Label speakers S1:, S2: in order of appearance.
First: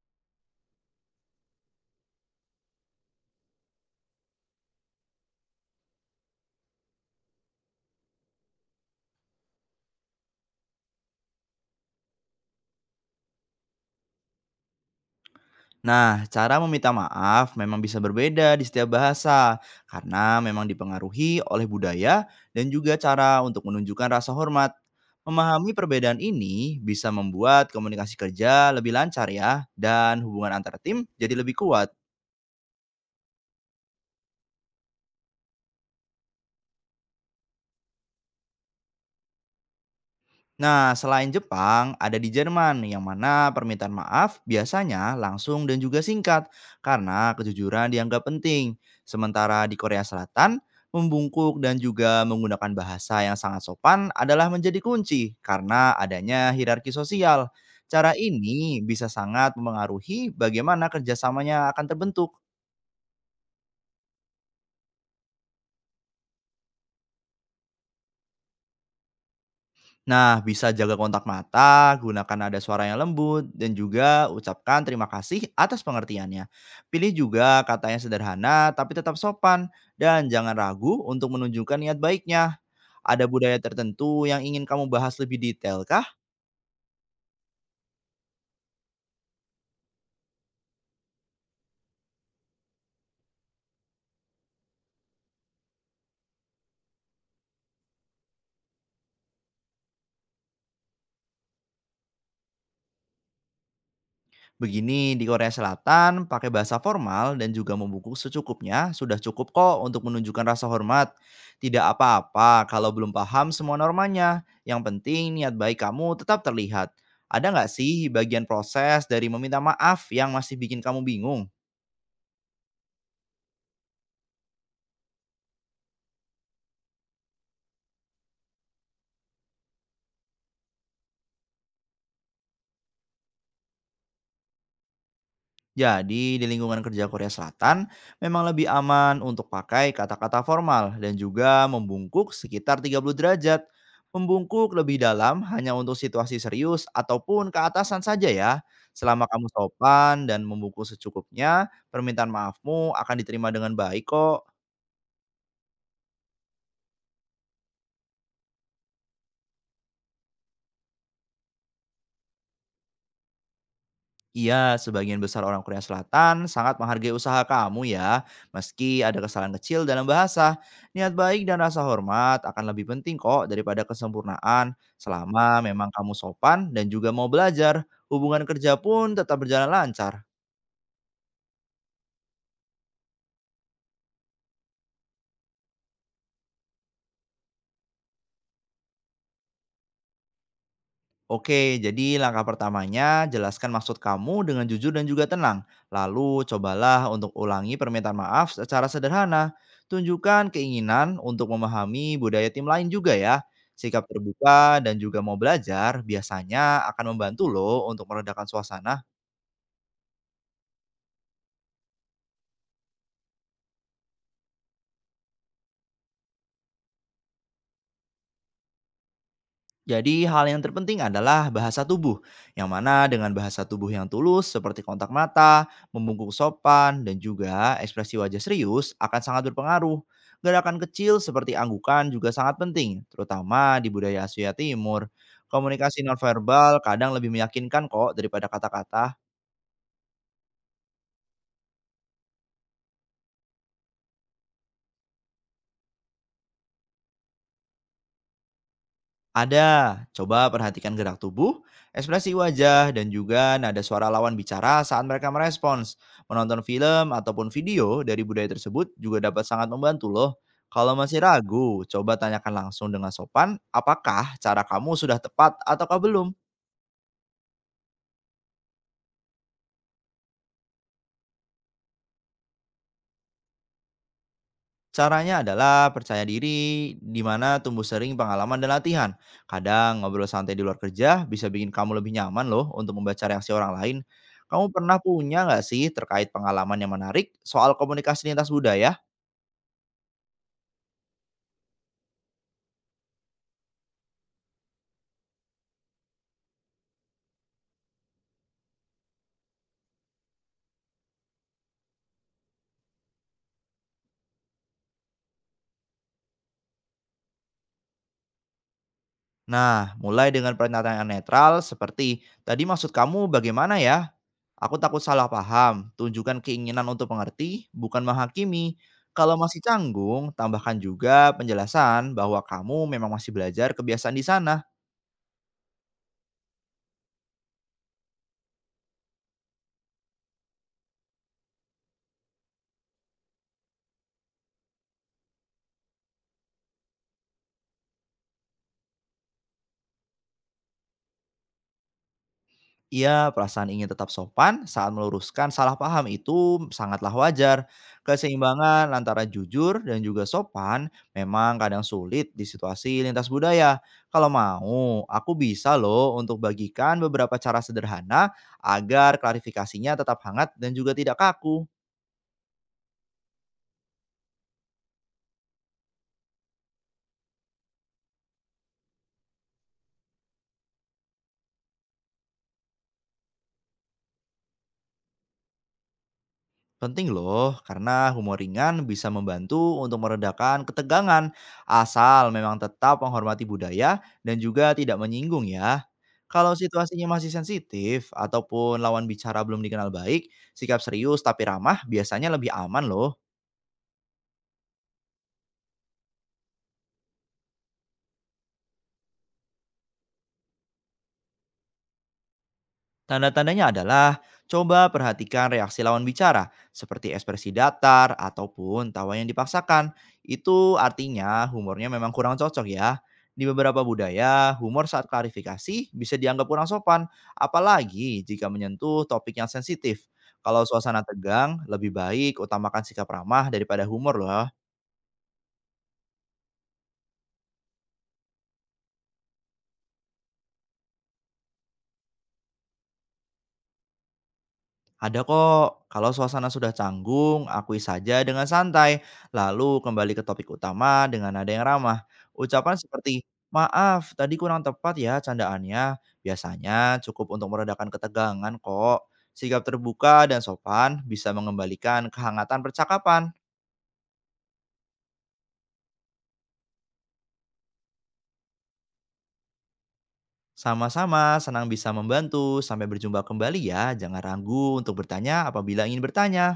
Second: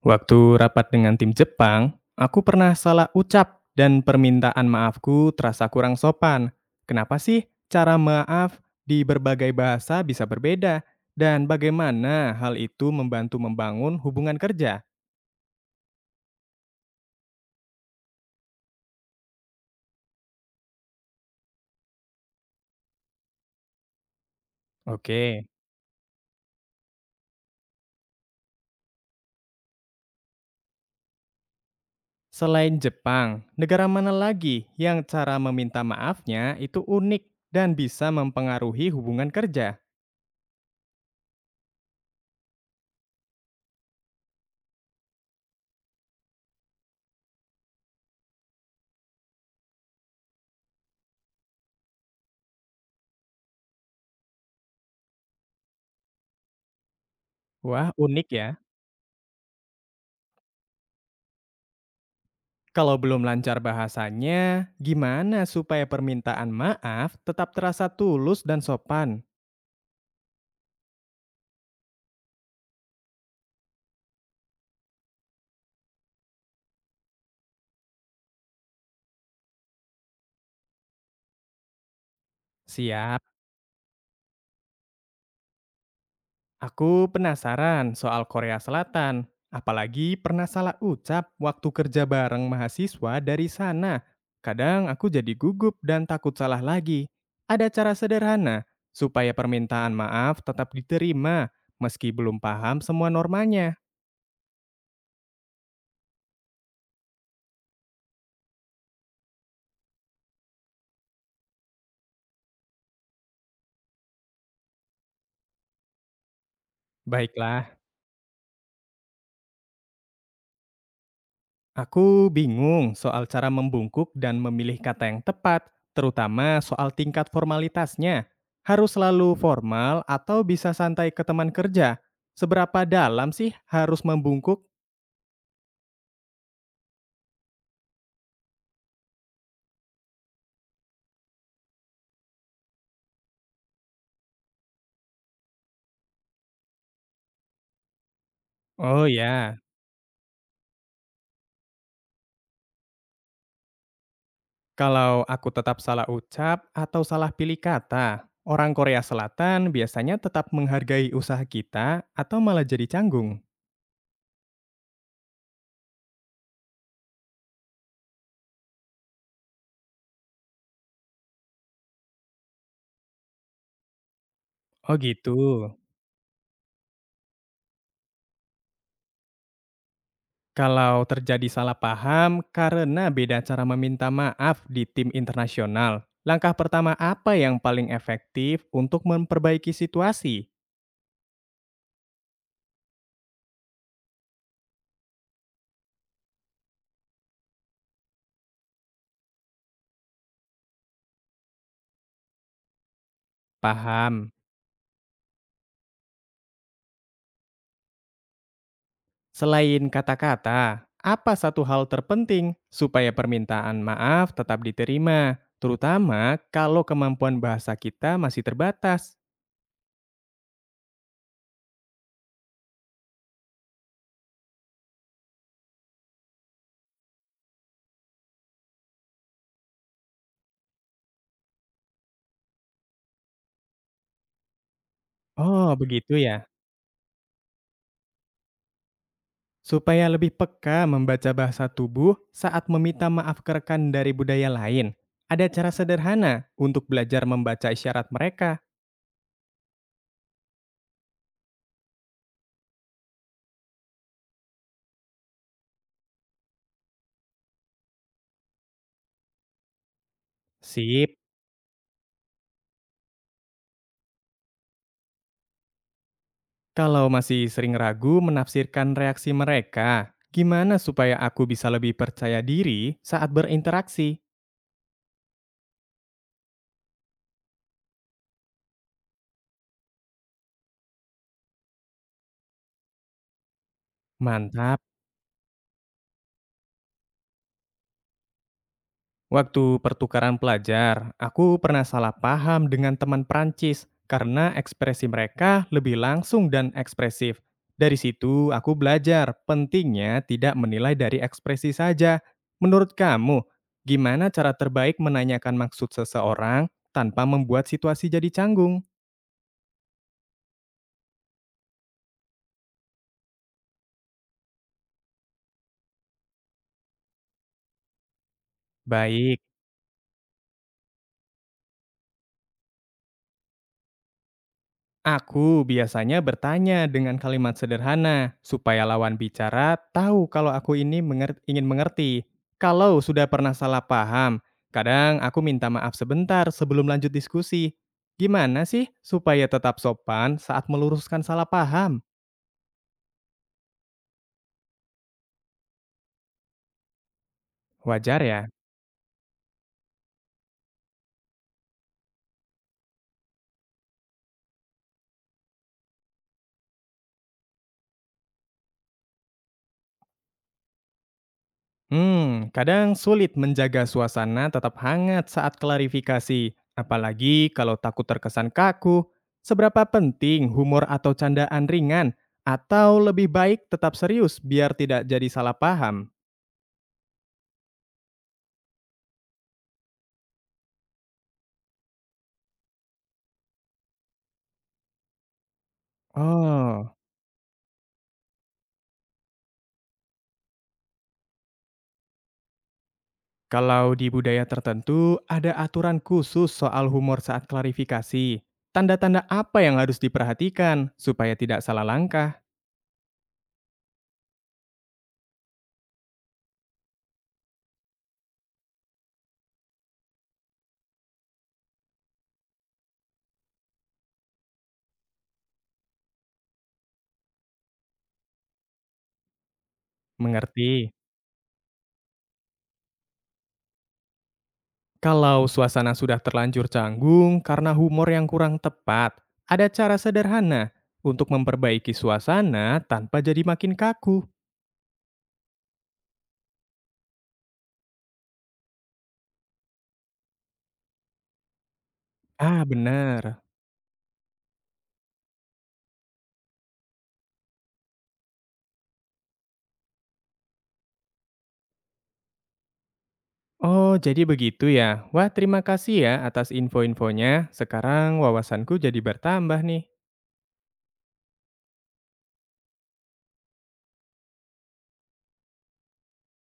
S1: Waktu rapat dengan tim Jepang, aku pernah salah ucap dan permintaan maafku terasa kurang sopan. Kenapa sih cara maaf di berbagai bahasa bisa berbeda? Dan bagaimana hal itu membantu membangun hubungan kerja?
S2: Nah, cara meminta maaf memang bisa berbeda di setiap bahasa karena memang dipengaruhi oleh budaya dan juga cara untuk menunjukkan rasa hormat.
S1: Oke,
S2: Memahami perbedaan ini bisa membuat komunikasi kerja lebih lancar ya dan hubungan antar tim jadi lebih kuat.
S1: selain Jepang, negara mana lagi yang cara meminta maafnya itu unik dan bisa mempengaruhi hubungan kerja?
S2: Nah, selain Jepang, ada di Jerman yang mana permintaan maaf biasanya langsung dan juga singkat karena kejujuran dianggap penting. Sementara di Korea Selatan, membungkuk dan juga menggunakan bahasa yang sangat sopan adalah menjadi kunci karena adanya hierarki sosial.
S1: Wah,
S2: Cara
S1: unik ya.
S2: ini bisa sangat mempengaruhi bagaimana kerjasamanya akan terbentuk.
S1: Kalau belum lancar bahasanya, gimana supaya permintaan maaf tetap terasa tulus dan sopan?
S2: Nah, bisa jaga kontak mata, gunakan nada suara yang lembut, dan juga ucapkan terima kasih atas pengertiannya. Pilih juga kata yang sederhana tapi tetap sopan, dan jangan ragu untuk menunjukkan niat baiknya.
S1: Siap,
S2: Ada budaya tertentu yang ingin kamu bahas lebih detail, kah?
S1: aku penasaran soal Korea Selatan. Apalagi pernah salah ucap waktu kerja bareng mahasiswa dari sana. Kadang aku jadi gugup dan takut salah lagi. Ada cara sederhana supaya permintaan maaf tetap diterima meski belum paham semua normanya.
S2: Begini, di Korea Selatan, pakai bahasa formal dan juga membungkuk secukupnya sudah cukup kok untuk menunjukkan rasa hormat. Tidak apa-apa kalau belum paham semua normanya. Yang penting niat baik kamu tetap terlihat. Ada nggak
S1: Baiklah.
S2: sih bagian proses dari meminta maaf yang masih bikin kamu bingung?
S1: Aku bingung soal cara membungkuk dan memilih kata yang tepat, terutama soal tingkat formalitasnya. Harus selalu formal atau bisa santai ke teman kerja? Seberapa dalam sih harus membungkuk?
S2: Jadi, di lingkungan kerja Korea Selatan memang lebih aman untuk pakai kata-kata formal dan juga membungkuk sekitar 30 derajat. Membungkuk lebih dalam hanya untuk situasi serius ataupun keatasan saja ya.
S1: Oh
S2: Selama kamu
S1: ya,
S2: sopan dan membungkuk secukupnya, permintaan maafmu akan diterima dengan baik kok.
S1: kalau aku tetap salah ucap atau salah pilih kata, orang Korea Selatan biasanya tetap menghargai usaha kita atau malah jadi canggung.
S2: Iya, sebagian besar orang Korea Selatan sangat menghargai usaha kamu ya, meski ada kesalahan kecil dalam bahasa. Niat baik dan rasa hormat akan lebih penting kok daripada kesempurnaan,
S1: Oh gitu.
S2: selama memang kamu sopan dan juga mau belajar. Hubungan kerja pun tetap berjalan lancar.
S1: Kalau terjadi salah paham karena beda cara meminta maaf di tim internasional, langkah pertama apa yang paling efektif untuk memperbaiki situasi?
S2: Oke, jadi langkah pertamanya jelaskan maksud kamu dengan jujur dan juga tenang. Lalu cobalah untuk ulangi permintaan maaf secara sederhana. Tunjukkan keinginan untuk memahami budaya tim lain juga ya. Sikap
S1: Paham.
S2: terbuka dan juga mau belajar biasanya akan membantu loh untuk meredakan suasana.
S1: Selain kata-kata, apa satu hal terpenting supaya permintaan maaf tetap diterima, terutama kalau kemampuan bahasa kita masih terbatas?
S2: Jadi hal yang terpenting adalah bahasa tubuh, yang mana dengan bahasa tubuh yang tulus seperti kontak mata, membungkuk sopan, dan juga ekspresi wajah serius akan sangat berpengaruh. Gerakan kecil seperti anggukan juga sangat penting, terutama di budaya Asia Timur.
S1: Oh,
S2: Komunikasi
S1: begitu ya.
S2: nonverbal kadang lebih meyakinkan kok daripada kata-kata.
S1: Supaya lebih peka membaca bahasa tubuh saat meminta maaf ke rekan dari budaya lain, ada cara sederhana untuk belajar membaca isyarat mereka.
S2: Ada, coba perhatikan gerak tubuh, ekspresi wajah, dan juga nada suara lawan bicara saat mereka merespons. Menonton film ataupun video dari budaya tersebut juga dapat sangat membantu loh. Kalau
S1: Sip,
S2: masih ragu, coba tanyakan langsung dengan sopan, apakah cara kamu sudah tepat ataukah belum?
S1: kalau masih sering ragu menafsirkan reaksi mereka, gimana supaya aku bisa lebih percaya diri saat berinteraksi?
S2: Caranya adalah percaya diri, di mana tumbuh sering pengalaman dan latihan. Kadang ngobrol santai di luar kerja bisa bikin kamu lebih nyaman loh untuk membaca reaksi orang lain. Kamu
S1: Mantap.
S2: pernah punya nggak sih terkait pengalaman yang menarik soal komunikasi lintas budaya?
S1: Waktu pertukaran pelajar, aku pernah salah paham dengan teman Prancis karena ekspresi mereka lebih langsung dan ekspresif. Dari situ, aku belajar pentingnya tidak menilai dari ekspresi saja. Menurut kamu, gimana cara terbaik menanyakan maksud seseorang tanpa membuat situasi jadi canggung?
S2: Nah, mulai dengan pernyataan netral seperti, tadi maksud kamu bagaimana ya? Aku takut salah paham, tunjukkan keinginan untuk mengerti, bukan menghakimi. Kalau
S1: Baik.
S2: masih canggung, tambahkan juga penjelasan bahwa kamu memang masih belajar kebiasaan di sana.
S1: Aku biasanya bertanya dengan kalimat sederhana supaya lawan bicara tahu kalau aku ini ingin mengerti. Kalau sudah pernah salah paham, kadang aku minta maaf sebentar sebelum lanjut diskusi. Gimana sih supaya tetap sopan saat meluruskan salah paham?
S2: Iya, perasaan ingin tetap sopan saat meluruskan salah paham itu sangatlah wajar.
S1: Wajar ya?
S2: Keseimbangan antara jujur dan juga sopan memang kadang sulit di situasi lintas budaya. Kalau mau, aku bisa loh untuk bagikan beberapa cara sederhana agar klarifikasinya tetap hangat dan juga tidak kaku.
S1: Hmm, kadang sulit menjaga suasana tetap hangat saat klarifikasi, apalagi kalau takut terkesan kaku. Seberapa penting humor atau candaan ringan, atau lebih baik tetap serius biar tidak jadi salah paham?
S2: Penting loh, karena humor ringan bisa membantu untuk meredakan ketegangan, asal memang tetap menghormati budaya dan juga tidak menyinggung ya. Kalau
S1: Oh,
S2: situasinya masih sensitif ataupun lawan bicara belum dikenal baik, sikap serius tapi ramah biasanya lebih aman loh.
S1: kalau di budaya tertentu ada aturan khusus soal humor saat klarifikasi. Tanda-tanda apa yang harus diperhatikan supaya tidak salah langkah?
S2: Tanda-tandanya adalah coba perhatikan reaksi lawan bicara, seperti ekspresi datar ataupun tawa yang dipaksakan. Itu artinya humornya memang kurang cocok ya. Di beberapa budaya, humor saat klarifikasi bisa dianggap kurang sopan, apalagi jika menyentuh topik yang sensitif. Kalau
S1: Mengerti?
S2: suasana tegang, lebih baik utamakan sikap ramah daripada humor loh.
S1: Kalau suasana sudah terlanjur canggung karena humor yang kurang tepat, ada cara sederhana untuk memperbaiki suasana tanpa jadi makin kaku.
S2: Ada kok, kalau suasana sudah canggung, akui saja dengan santai, lalu kembali ke topik utama dengan nada yang ramah.
S1: Ah,
S2: Ucapan seperti,
S1: benar.
S2: maaf tadi kurang tepat ya candaannya, biasanya cukup untuk meredakan ketegangan kok. Sikap terbuka dan sopan bisa mengembalikan kehangatan percakapan.
S1: Oh, jadi begitu ya. Wah, terima kasih ya atas info-infonya. Sekarang wawasanku jadi bertambah nih.
S2: Sama-sama, senang bisa membantu. Sampai berjumpa kembali ya. Jangan ragu untuk bertanya apabila ingin bertanya.